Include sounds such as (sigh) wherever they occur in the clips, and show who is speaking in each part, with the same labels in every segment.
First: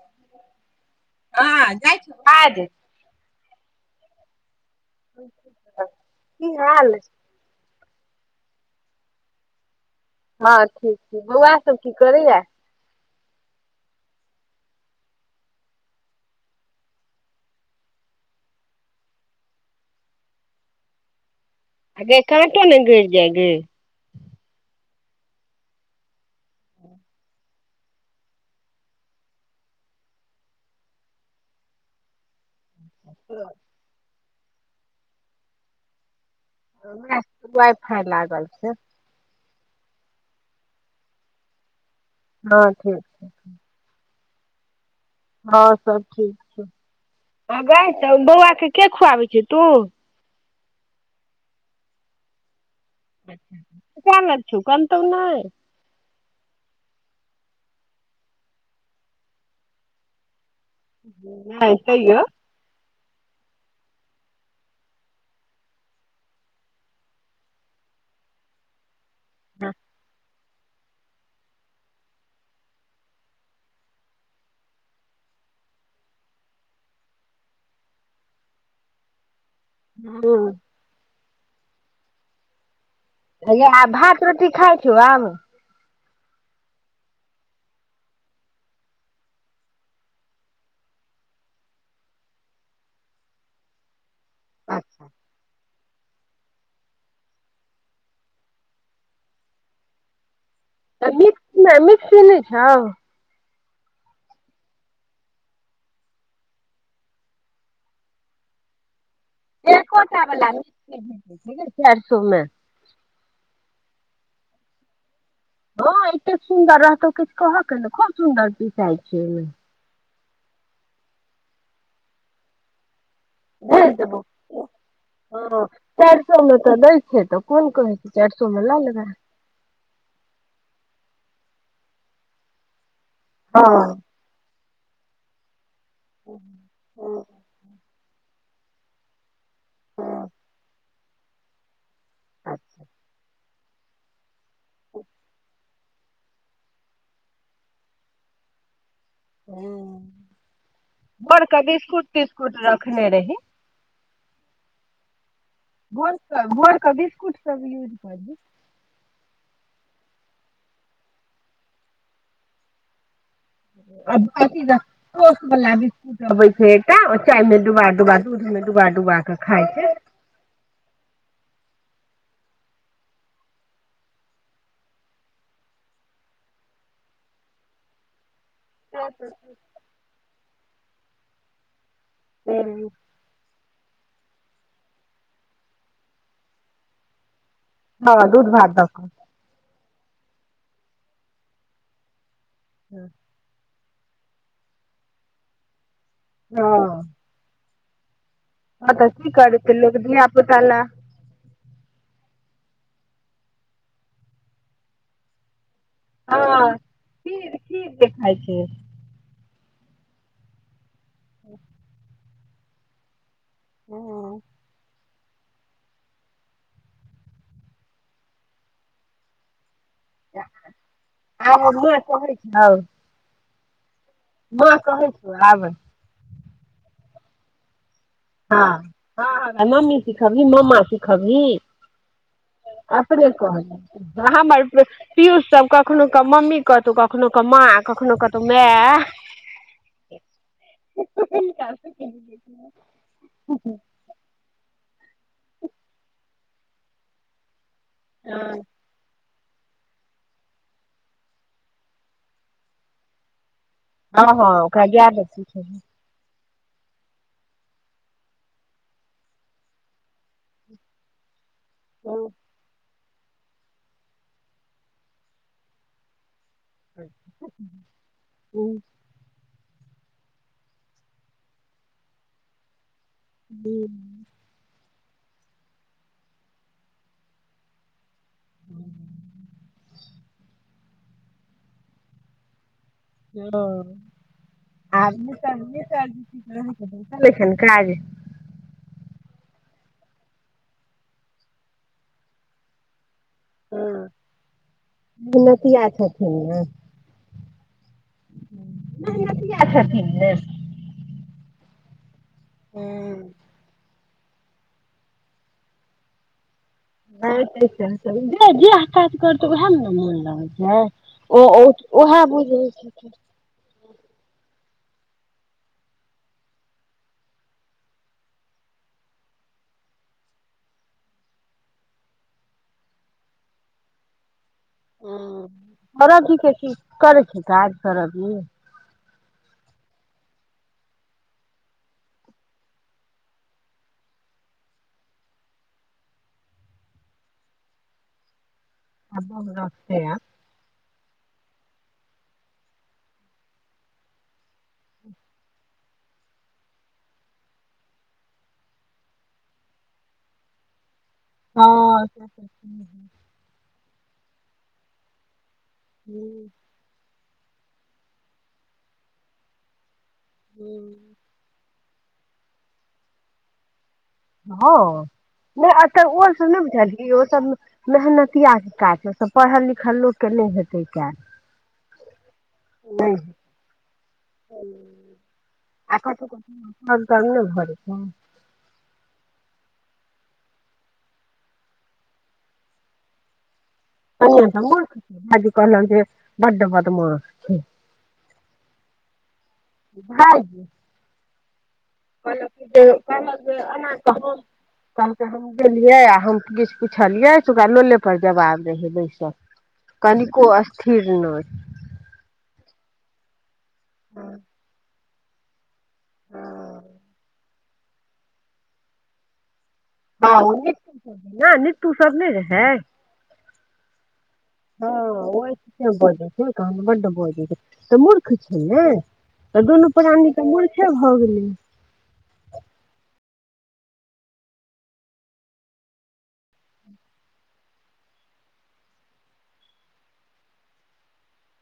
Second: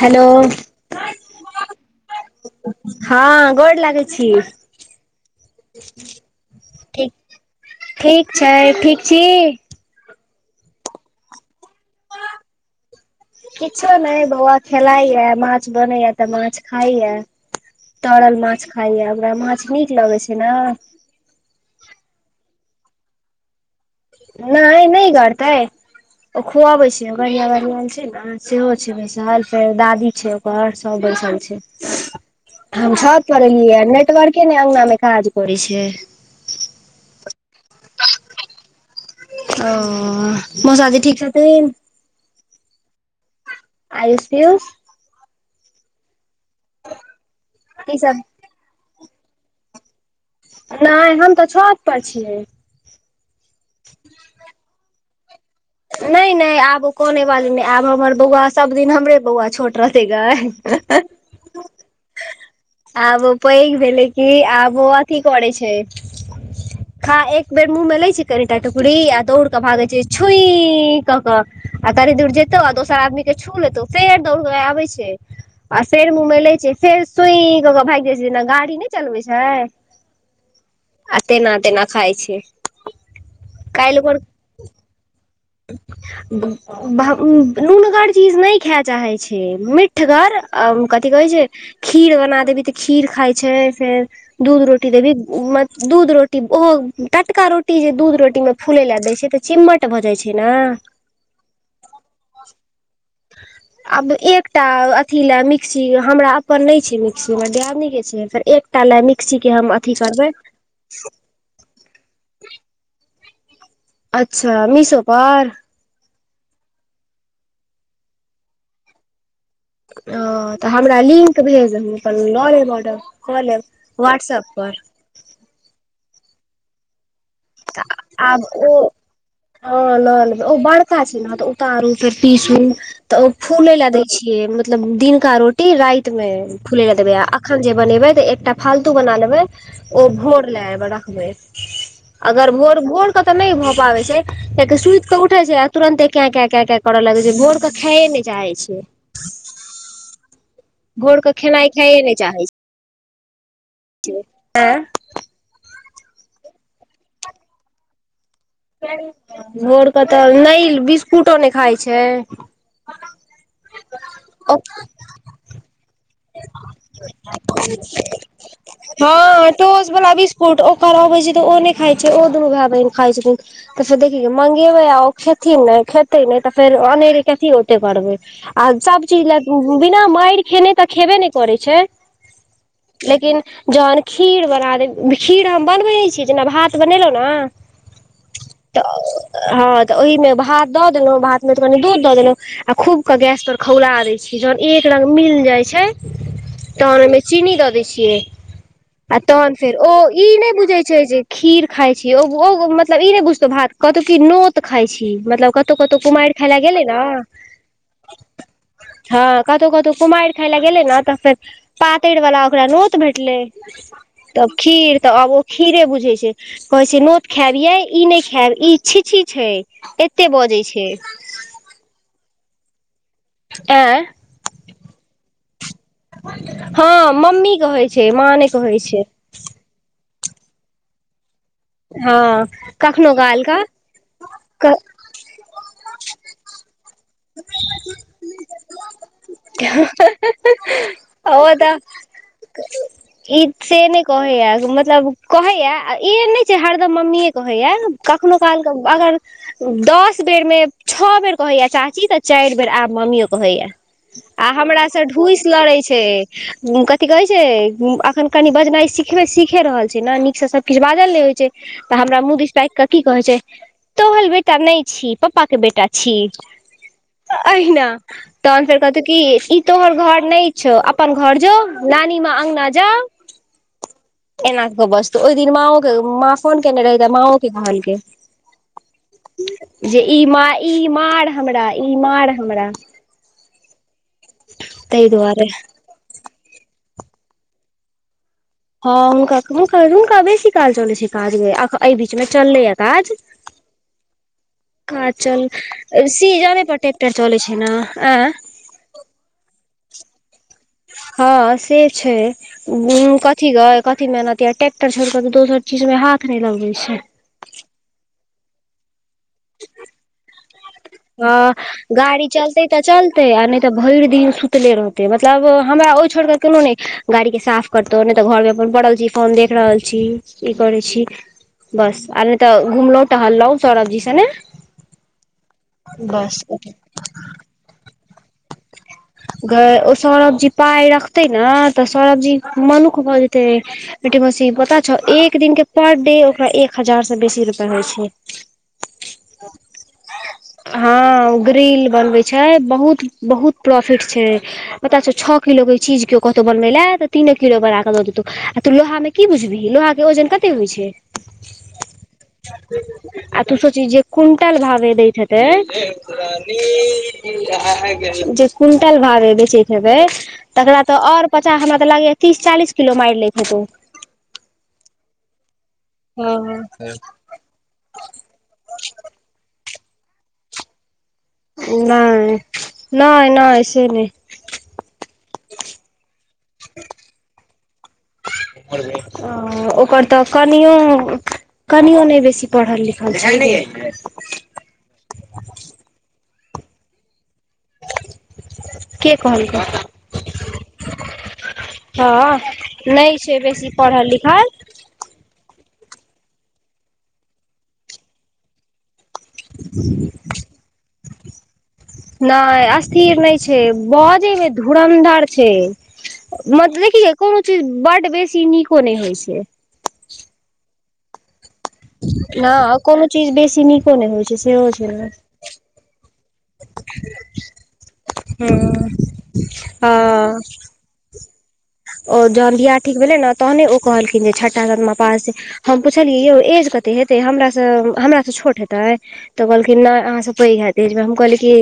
Speaker 1: Hello.
Speaker 2: हँ जाइ छ आज
Speaker 1: हँ गोड़ लऽगै छी,
Speaker 2: की हाल
Speaker 1: ठीक। ठीक छै, ठीक छी।
Speaker 2: हँ ठीक छी, बौआ सब की करैये।
Speaker 1: किछो नहि बौआ खेलाइय, माछ बनैय तऽ माछ खाइय। तऽरल मांछ खाइय, ओकरा मांछ नीक लगै छै ने।
Speaker 2: हऽ गे काटो ने गरि जाइ गै।
Speaker 1: नइ-नइ गरतै, ओ खुआबै छै गढ़िया वाली आयल छै ने। सेहो छै बैसल, फेर दादी छै ओकर, सब बैसल छै हम छत। पर एलियै नेटवर्के ने अंगना में काज करै छै।
Speaker 2: वैह वाइफाइ लागल छैय।
Speaker 1: ओ मौसाजी ठीक छथिन।
Speaker 2: हँ ठीक।
Speaker 1: आयुस पियुस।
Speaker 2: हँ सब ठीक छैय। - ऐ गैय
Speaker 1: की
Speaker 2: तऽ
Speaker 1: सब
Speaker 2: बौआके के खुआबै छैय तू।
Speaker 1: नई हम तऽ छोत पर छियै।
Speaker 2: (unintelligible) नई छौ कनतौ नैए
Speaker 1: नै नै आब ओ कनै बाली नइ आब हमर बौआ सब दिन हमरे बौआ छोट रहतै गै।
Speaker 2: नै तैयो।
Speaker 1: आब ओ पैघ भेलै कि आब वो बौआ की करै छैय। खा एक बेर मुँहमे ले छैय कनिटा टुकड़ी आ दौड़ के भागै छैय छुई ई क क आ कनी दूर जतौ आ दोसर आदमी के छू लेतौ फेर दौड़ क आबय छैय। आ फेर मुँहमे ले छै फेर सुई क के भागि जाइ छैय जेना गाड़ी नहि चलबै छैय।
Speaker 2: हँ।
Speaker 1: आ तेना तेना खाइ छैय।
Speaker 2: आंय गै आ भात रोटी खाय छौ आब।
Speaker 1: ब (inaudible) भ नूनगर चीज नै खै चाहैत छैय, मीठगर कथी कहै छैय खीर बना देबही तऽ खीर खाइ छैय फेर दूध रोटी देबही म दूध रोटी ओहो टटका रोटी जे दूध रोटीमे फूलै लय देय छैय त चिम्मट भऽ जाय छैय ना।
Speaker 2: त मिकस मिक्सी नहि छौ।
Speaker 1: आब एकटा अथी लए मिक्सी हमरा अपन नै छैय मिक्सी हमरा दियदनीके छैय फेर एक एकटा लय मिक्सीके हम अथी
Speaker 2: एकोटा
Speaker 1: करबै।
Speaker 2: वला मिक्सी (unintelligible) चारि सए मे।
Speaker 1: अच्छा मिसो पर।
Speaker 2: हँ एते सुन्दर रहतौ किछु कह के ने खूब सुन्दर बिकाइ छैय।
Speaker 1: ह तऽ हमरा लिंक भेज देब अपन लऽ लेब ऑर्डर क लेब व्हाट्सऐप पर।
Speaker 2: ह चार सए मे तऽ दै छैय तऽ। कोन कहै छै चारि
Speaker 1: आब
Speaker 2: सौ मे
Speaker 1: ओ
Speaker 2: लऽ लेबै
Speaker 1: हँ लऽ लेबै ओ बड़का छैय ने तऽ उतारू फेर पीसू तऽ ओ फूलै लय
Speaker 2: हँ
Speaker 1: दइ छियै मतलब दिनका रोटी रातिमे फुलै लय देबै अखन जे बनेबै तऽ एकटा फालतू बना लेबै ओ भोर लए रखबै। अगर भोर, भोर के तऽ नै भ पाबै छैय कियाकि सुति केऽ उठे छैय तुरंते क़ैँ-कैँ- कैँ- कैँ करऽ लगै छैय, भोर के खाए नहि चाहे छैय।
Speaker 2: ह
Speaker 1: भोर के
Speaker 2: भोरके
Speaker 1: खेनाइ खाइए
Speaker 2: बिस्कुट-तिस्कुट रखने रही।
Speaker 1: एँ।
Speaker 2: भोरके भोरके बिस्कुट सब यूज करहि।
Speaker 1: भोरके तऽ नै बिस्कुटो नै खाइ छैय।
Speaker 2: अथी त (unintelligible) बला बिस्कुट अबै छैय एकटा ओ चायमे डुबा-डुबा दूधमे डुबा- डुबाके खाय छैय।
Speaker 1: ओट ओकर अबै छैय तऽ ओ नहि खाइ छैय ओ दुनू भाय बहिन खाइत छथिन। अच्छा देखी मंगेबै आ ओ खेथिन नहि खेतै नहि तऽ फेर अनेरे कथी ओते करबै। आ सभ चीज ल बिना मारि खेने तऽ खेबे नै करै छैय।
Speaker 2: हुं।
Speaker 1: लेकिन जखन खीर बना देब खीर हम बनबै नहि छी जेना भात बनेलहुँ ने
Speaker 2: हँ दूध भात द
Speaker 1: तऽ
Speaker 2: क
Speaker 1: हँ तऽ ओहि मे भात दऽ देलहुँ भात मे तऽ कनी दूध दऽ देलहु आ खूब के गैस पर खौला दै छियै, जखन एक रंग मिल जाइ छै,
Speaker 2: हँ
Speaker 1: तखन चीनी दऽ दै छियै
Speaker 2: हँ तऽ
Speaker 1: आ
Speaker 2: की
Speaker 1: तखन
Speaker 2: करतै
Speaker 1: फेर, ओ
Speaker 2: लोक
Speaker 1: ई
Speaker 2: धिया
Speaker 1: नहि
Speaker 2: पुता लए
Speaker 1: बुझै छै जे खीर खाई छी ओ मतलब ई नहि बुझतौ भात कतौ की नोत खाई छी मतलब कतऽ कत कतहु कुमारि खाइ ले
Speaker 2: हँ
Speaker 1: गेले ने
Speaker 2: खीर खीर जे खाय छै
Speaker 1: हँ कतहु कतौ कुमारि खाय ल गेले न तऽ फेर पातरि वाला ओकरा नोत भेटले तब खीर तऽ आब ओ खीरे बुझै छै। कहै छै नोत खायब यै ई नहि खायब ई छी छी छै। एते बजै छै
Speaker 2: आब ओ नुआ कहै छौ?
Speaker 1: एं
Speaker 2: मा कहै छौ आब।
Speaker 1: हँ मम्मी कहै छै माँ नै कहै छै।
Speaker 2: हां हां मम्मी सिखहबी मम्मा सिखहबिही।
Speaker 1: हँ कखनो
Speaker 2: अतबे
Speaker 1: काल
Speaker 2: कर, हमर
Speaker 1: कऽ
Speaker 2: पियूष सब कखनो के मम्मी कतौ कखनो क माँ कखनो कतहु माय
Speaker 1: ओ तऽ
Speaker 2: (unintelligible)
Speaker 1: ई से नहि कहैया मतलब कहैया ई नहि छै हरदम मम्मीए कहैये कखनो
Speaker 2: हँ
Speaker 1: काल के अगर दस बेर मे छओ बेर कहैया चा ची तऽ चारि बेर आब मम्मियो कहैये आ
Speaker 2: हँ ओकरा
Speaker 1: हमरा से
Speaker 2: याद अथी
Speaker 1: ढूसि लड़ै छै। कथि कहै छै अखन कनि बजनाइ सिखब सीखे रहल छै ने नीकसँ सब किछु बाजल नहि होइत छै। तऽ हमरा मुंह दिस ताकि कऽ की कहै छै तोहल बेटा नहि छी पप्पा के बेटा छी। अहिना, तखन फेर कहत त कि ई तोहर घर नहि छौ, अपन घर जो, नानी मा अङगना जा
Speaker 2: हुं।
Speaker 1: एहिना क क बजतौ, हि दिन माओ के माँ फोन केने रहै ते माओ के कहलके। जे ई मार ई मार हमरा ई मार हमरा। ताहि दुआरे
Speaker 2: (unintelligible) करै छैन काज।
Speaker 1: हँ हुनका हुनका बेसी काल चलै छै काज, एहि बीचमे चललैए काज। काज चल
Speaker 2: नतिया
Speaker 1: सी
Speaker 2: छथिन
Speaker 1: एगारह पर टेक्टर चलै छै ने।
Speaker 2: मेहनतिया छथिन यै।
Speaker 1: हँ से छै, कथि गय, कथि कि मेहनतिया ट्रेक्टर छोड़ि के दोसर चीज मे हाथ नै लगबे छै।
Speaker 2: जे जैह काज करतै वैह मे ने मोन लगै छै। ओ
Speaker 1: हँ
Speaker 2: उएह
Speaker 1: गाड़ी
Speaker 2: बुझै
Speaker 1: चलते तऽ
Speaker 2: छथिन
Speaker 1: चलतै आ नै ते भरि दिन सुतले रहतै, मतलब हमरा ओ छोड़ि के कोनो नहि गाड़ी के साफ करतौ नहि तऽ घर मे अपन पड़ल छी फोन देख रहल छी, ई करै छी बस आर नहि तऽ घुमलहु टहलहुं, सौरभ जी सने
Speaker 2: हुं, सौरभजी
Speaker 1: बस
Speaker 2: कि करै छै काज सौरभजी।
Speaker 1: गै ओ सौरभजी पाय रखतै ने तऽ सौरभजी मनुख भऽ जेतै लेकिन पता छौ एक दिन के पर डे ओकरा एक हजार से बेसी रुपआ होइ छै।
Speaker 2: आब मोन राखय ये।
Speaker 1: हँ ग्रील बनवै छै बहुत बहुत प्रॉफिट छै। म त छ किलो गेबे। चीज केओ कतहु बनबै लए तऽ तीने किलो बना कऽ दऽ देतहुौ आ तू लोहा मे क बुझहीोहा के ओजन कते होइ छै। आ तू सची जे क्वंटाल भाव देथ। जे दे तऽ (unintelligible) जे क्विंटल भावे बेचैत हेबै तकरा तऽ आओर पचास हमराऽ लागैए तीस चालीस किलो मारि लेक हथिन।
Speaker 2: हँ नहि तऽ
Speaker 1: हँ
Speaker 2: ओत
Speaker 1: हँ।
Speaker 2: बुझलहि ओ सब मेहनतिआके काज पढ़ल लिखल लोकके नहि हेतै कैल।
Speaker 1: नहि नैय-नैय से नहि।
Speaker 2: आ त तब ने भर छै।
Speaker 1: (unintelligible) घर हँ ओकर तऽ कनियो-कनियो नहि बेसी पढ़ल लिखल छैय।
Speaker 2: कनिया तऽ मुर्ख भाइजी कह लक जे बड बदमास।
Speaker 1: के कहकउ
Speaker 2: भाइजी
Speaker 1: (unintelligible) हँ
Speaker 2: कहलक कि जे
Speaker 1: नैय छै
Speaker 2: जे
Speaker 1: बेसी
Speaker 2: एना कहू
Speaker 1: पढ़ल-लिखल।
Speaker 2: कहलक हम गेलियै आ हम किछ पुछलियै त ओकरा लोले पर जवाब रहै बैस। कनिको अस्थिर नहि।
Speaker 1: नैय अस्थिर नहि छै बजेमे धुरन्धर छै मतब देखि गइ कोनो चीज बड़ बेसी नीको नहि होइ छै।
Speaker 2: हँ ओ हि नै नीट
Speaker 1: ह कोनो चीज बेसी नीको नहि होइ छै सेहो
Speaker 2: हँ
Speaker 1: छै।
Speaker 2: ओहि बजै छैन बड्ड बजै छै तऽ मूर्ख छै
Speaker 1: हँ
Speaker 2: ने तऽ दुनू प्राणी
Speaker 1: हँ
Speaker 2: के मूर्ख सभ भऽ गेलै।
Speaker 1: ओ जहन बियाह ठीक भेलै ने तहने ओ कहलखिन जे छटा सतमा पास। हम पुछलियै यौ एज कते हेतै हमरासँ, हमरासँ छोट हेतै? तऽ कहलखिन नहि अहाँसँ पैघ हैत एज मे हम कहली कि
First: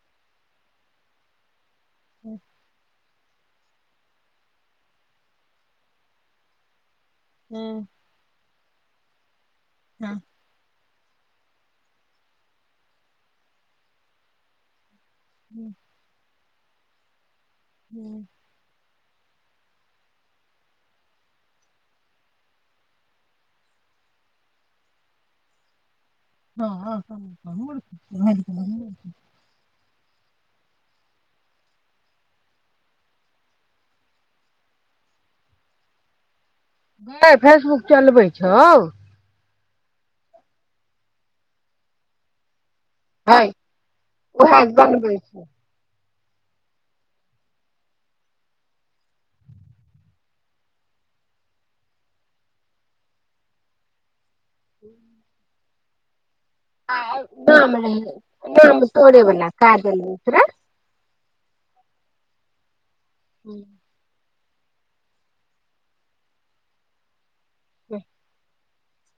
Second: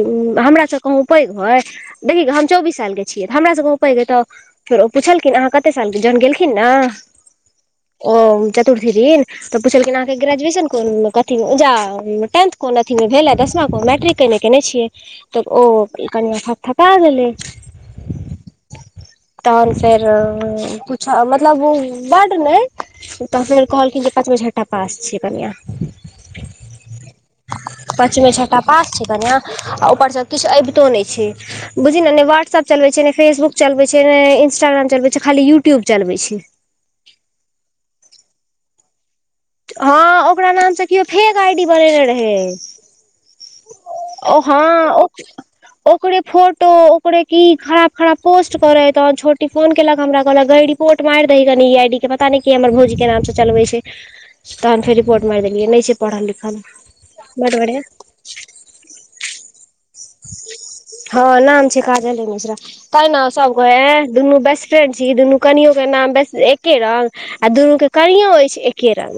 Speaker 1: हमरासँ कहूँ पैघ होइ। देखिय गई हम चौबीस साल के छियै तऽ हमरा स कहु पैघ एतऽ पुछलखिन आहाँ कते साल जहन गेलखिन न
Speaker 2: हू
Speaker 1: ओ चतुर्थी दिन तऽ पुछलखिन अहाँके ग्रेजुएशन कुन क जा टेंथ कोन अथीमे भेलै दशमा को मैट्रिक के मे केयने छियै तऽ ओ कनिया थक-थका गेलै।
Speaker 2: (inaudible)
Speaker 1: तहन फेर पुछा मतलब बड नहि ओ तऽ फेर कहलखिन जे पाँचमे, छटठा पास छियै कनिया।
Speaker 2: हँ-हँ-हँ
Speaker 1: पाँचमे छठा पास छै
Speaker 2: (unintelligible)
Speaker 1: कनिया आ ऊपरसँ किछ अबितो नहि छै। बुझी ने नहि व्हाट्सऐप चलबे छै, ने फेसबुक चलबै छै, नहि इंस्टाग्राम चलबै छै, खाली यूट्यूब चलबै छै।
Speaker 2: नहि फेसबुक चलबै छौ।
Speaker 1: हँ ओकरा नामसँ किओ फेक आई डी बनेने रहै।
Speaker 2: हय
Speaker 1: ओ
Speaker 2: उएह
Speaker 1: हँ ओ
Speaker 2: बनबै छै
Speaker 1: ओकरे फोटो ओकरे की खराब-खराब पोस्ट करे त छोटी फोन केलक हमरा कहलक गई रि पोर्ट मारि दही कनी ई आई डी के पता नहि के हमर भौजी के नाम से चलबे छै। तहन फेर रिपोर्ट माइर देलियै नहि छै पढ़ल-लिखल
Speaker 2: (unintelligible) तोरे बला (unintelligible)
Speaker 1: हँ नाम छै काजले मिश्रा तैय न सब कहय एं दुनू बेस फ्रेंड छी ई दुनू कनियो के नाम बेस एके रंग आ दुनू के कनियो अछि एके रंग।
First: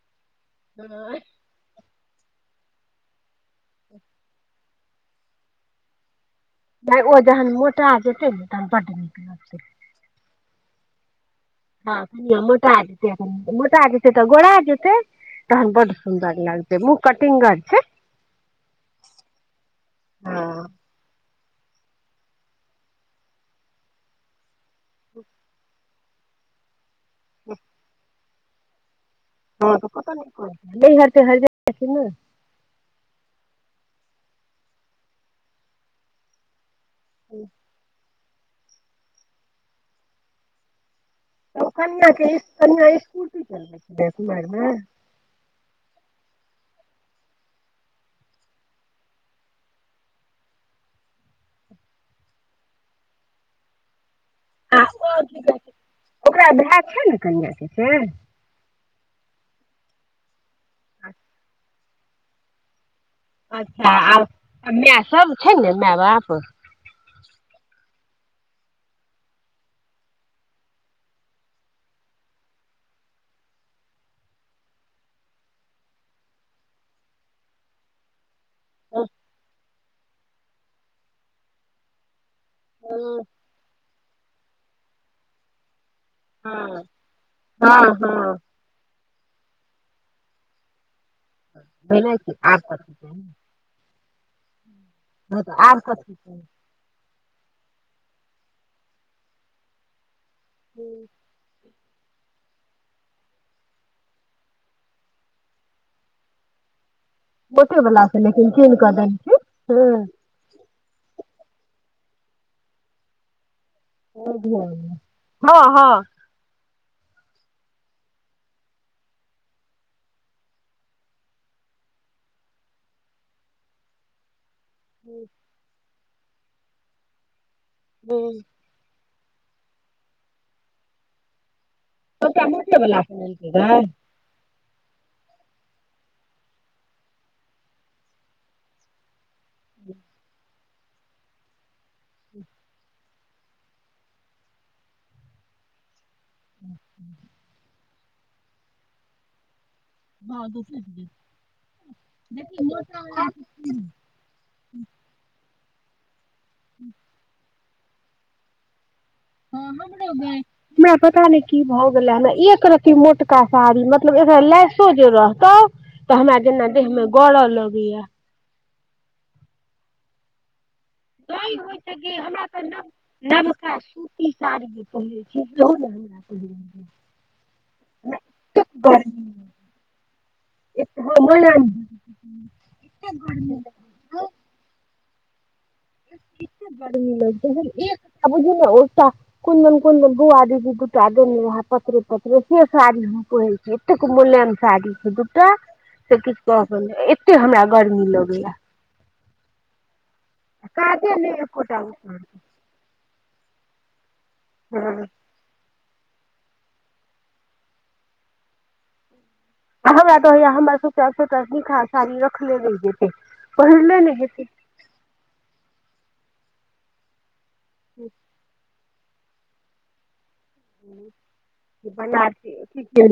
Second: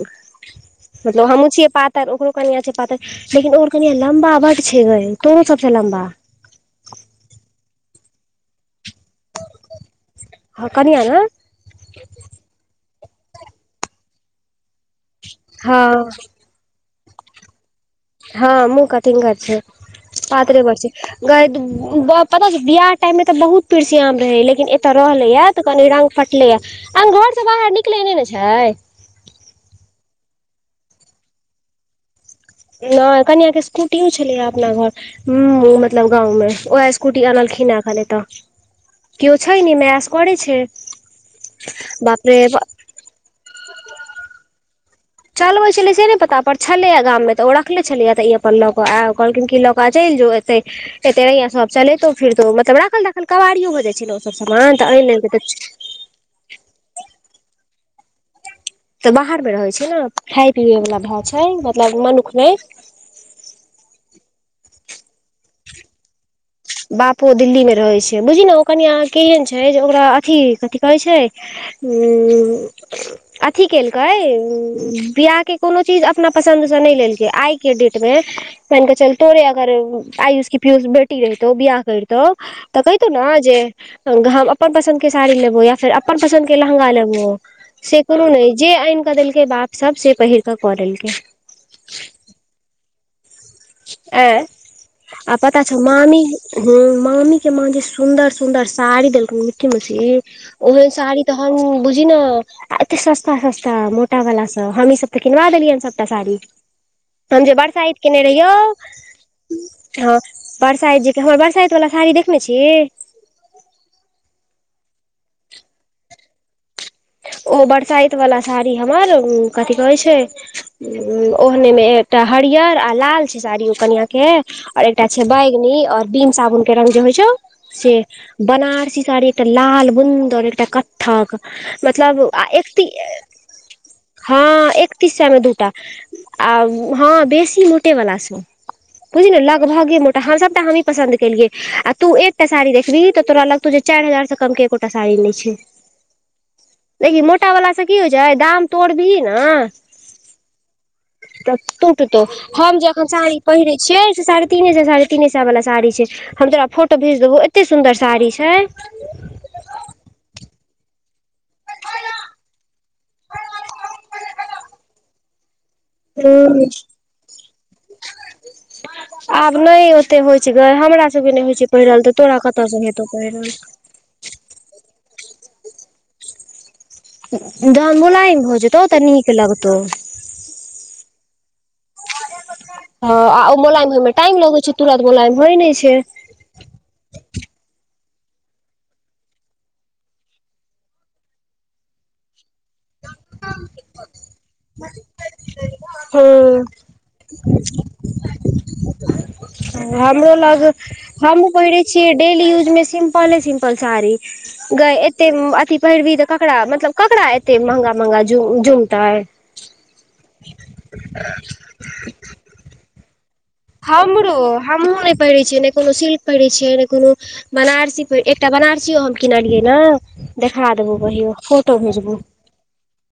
Speaker 1: स ज हमहु छियै पात तर ओकरो कनिया छै पातर लेकिन ओकर कनिया लम्बा बड़ छै गे तोरो सबसे लम्बा।
Speaker 2: तैं ओ जहन मोटा जेतै ने तहन बड्ड नीक लगतै।
Speaker 1: हँ कनिया न
Speaker 2: ह कनियां मोटा जेतै मोटा जेतै तऽ गोरा जेतै तहन बड
Speaker 1: हँ
Speaker 2: सुन्दर लगतै। जे मुँह कटिंगर छै।
Speaker 1: हँ मुँह कटिंगर छय
Speaker 2: हँ
Speaker 1: पातरे बड़ छय। गई द ब पता छौ बियाह टाइम मे तऽ बहुत पीरसीयाम रहै लेकिन एतऽ रहलैयै तऽ कनी रंग फट लैयै अखन घरसे बाहर निकले नै ने छैय।
Speaker 2: हॅं त कत निकलतै नैहर-तैहर जाइ छै कि नै?
Speaker 1: नै कनिया के स्कूटियो छलैयै अपना घर मतलब गांव में वैहै स्कूट कुटी अनलखिन है एखन ऐत केओ छै नै माय असगरे छैय।
Speaker 2: त ओ कनिआ के स्कू कनिआ स्कूटी चलबै छैलै कुमारि में?
Speaker 1: चलबै छलै से नै पता पर छलैए गाम मे तऽ ओ रखले छलैया तऽ ई अपन लऽ कऽ आयब कहलखिन की ल कऽ चैल जो एतै एते रैहिया सब चलेैतौ फिरतो मतलब राखल राखल कबाड़ियो भऽ जाइ छै ने ओसब
Speaker 2: आ
Speaker 1: समान तऽ आन
Speaker 2: ओ
Speaker 1: लेलकै
Speaker 2: की
Speaker 1: त
Speaker 2: कहै छै ओकरा भाय छै ने कनिआ के से।
Speaker 1: तऽ बाहर मे रहै छै ने खाय पियए वला भए छै मतलब मनुख नै।
Speaker 2: अच्छा आब कनिया सब छै न माय- बाप।
Speaker 1: बापो दिल्ली मे रहै छै बुझही नै ओ कनियां केहन छै जे ओकरा अथी कथि कहै छैय उं उं उं अथी केलकै बियाहके कोनो चीज अपना पसन्दसँ नै लेलकै आइ के डेट मे मानि के
Speaker 2: हँ
Speaker 1: चल तोरे अगर आयुष की पियुष बेटी रहितौ बियाह करितौ तऽ कहितौ न जे हम अपन पसन्द के साड़ी लेबो या फेर अप अपन पसन्द के लहंगा लेबौ
Speaker 2: हँ
Speaker 1: से कोनो
Speaker 2: हँ
Speaker 1: नई जे आइनकऽ देलकै बाप सब से पहिर क कऽ लेलकै।
Speaker 2: छैहे की आब कथी चाहि।
Speaker 1: ऐं आ
Speaker 2: तऽ
Speaker 1: पता छौ
Speaker 2: आब कथी
Speaker 1: मामी
Speaker 2: चाही
Speaker 1: हुँ मामी के माँ जे सुंन्दर- सुंदर साड़ी देलकै मुट्ठी -मुट्ठी ओहन साड़ी त हम बुझी न आ एते सस्ता- सस्ता मोटा वाला सब हमही सब तऽ किनवा देलियै सबटा साड़ी। हम जे
Speaker 2: मोटे
Speaker 1: बरसाइत
Speaker 2: वला से
Speaker 1: केने रहियौ
Speaker 2: लेकिन चेन्ज कऽ देलखिन
Speaker 1: हाँ बरसाइत जे के हमर बरसाइत वला साड़ी देखने छीही?
Speaker 2: नइ धियान अइ, हॅं हॅं।
Speaker 1: ओ बरसाइत वाला साड़ी हमर कथी कहै छै उ ओहने मे एकटा हरियर आ लाल छै साड़ी ओ कनिया के। और एकटा
Speaker 2: हँ
Speaker 1: छै बैगनी और बिम साबुन के रंग जे होइ छौ से बनारसी साड़ी एकटा लाल बुन्द और एकटा कत्थक मतलब आ
Speaker 2: सबटा मोटे
Speaker 1: एकती
Speaker 2: वला
Speaker 1: ए
Speaker 2: पहिनलकै गै
Speaker 1: हाँ एकतीस सए मे दूटा आ हँ बेसी मोटे वला स। बुझही न लगभगे मोटा हम सबटा हमी पसन्द केलिये आ तू एकटा साड़ी देखबी तऽ तोरा लगतौ जे चार हजार से कम के एकोटा साड़ी ने छै। देखही मोटा वला से की होइ छै दाम तोड़बीही न तऽ तुटतौ हम जे अखन साड़ी पहिरे छियै से साढ़े तीनेसै- साढ़े तीने सै वला साड़ी छै हम तोरा फोटो भेज देबौ एत एते सुन्दर साड़ी छैय
Speaker 2: हाँ हमरो भेज हमरा पता नै की भऽ गेले हमरा एक रती मोटका साड़ी मतलब एगो लेश सो जे रहतौ तऽ हमरा जेना
Speaker 1: हूँ
Speaker 2: देहमे गड़ लगैया।
Speaker 1: आब नै ओते होइ छै गे हमरा सभके नै होइ छै पहिरल तऽ तोरा कतयसँ हेतौ पहिरल।
Speaker 2: ई साड़ी जे पहिरे छी सेहो नै हमरा पहिर
Speaker 1: जहन मोलाइम भऽ जेतौ तऽ नीक लगतो।
Speaker 2: एक हाँ मुलायम
Speaker 1: हाँ आ ओ मोलायम होय मे टाइम लगे छै तुरंत मोलायम होइ ने छैय।
Speaker 2: एते गर्मी लगतौ एकटा बुझही ने ओ सा कुनदन-कुनदन बउआ दीदी दूटा देने रेहा पतरे-पतरे से साड़ी हम पहिरै छी एतेक मुलाएम साड़ी छैय दूटा से किछ कह
Speaker 1: हँ
Speaker 2: के नै एते हमरा गर्मी लगैया।
Speaker 1: हमरो लग
Speaker 2: काजे नहि
Speaker 1: हमहुँ
Speaker 2: एकोटा
Speaker 1: पहिरे
Speaker 2: हँ
Speaker 1: छियै डेली यूज मे सिम पले सिम्पल साड़ी गए
Speaker 2: आ
Speaker 1: एते अथी पहिरबही तऽ ककरा मतलब ककरा एते महंगा महंगा जु जुमतै
Speaker 2: हमरा तय होइयै हमर (unintelligible) निकहा साड़ी रखले रैह जेते
Speaker 1: हमरो हमहुँ नहि पहिरे छियै नहि कोनो सिल्क पहिरे छियै नहि कोनो बनारसी पहिर एकटा बनारसियो हम किनलियै ने देखा देबउ कहियो फोटो भेजबौ
Speaker 2: बनारसी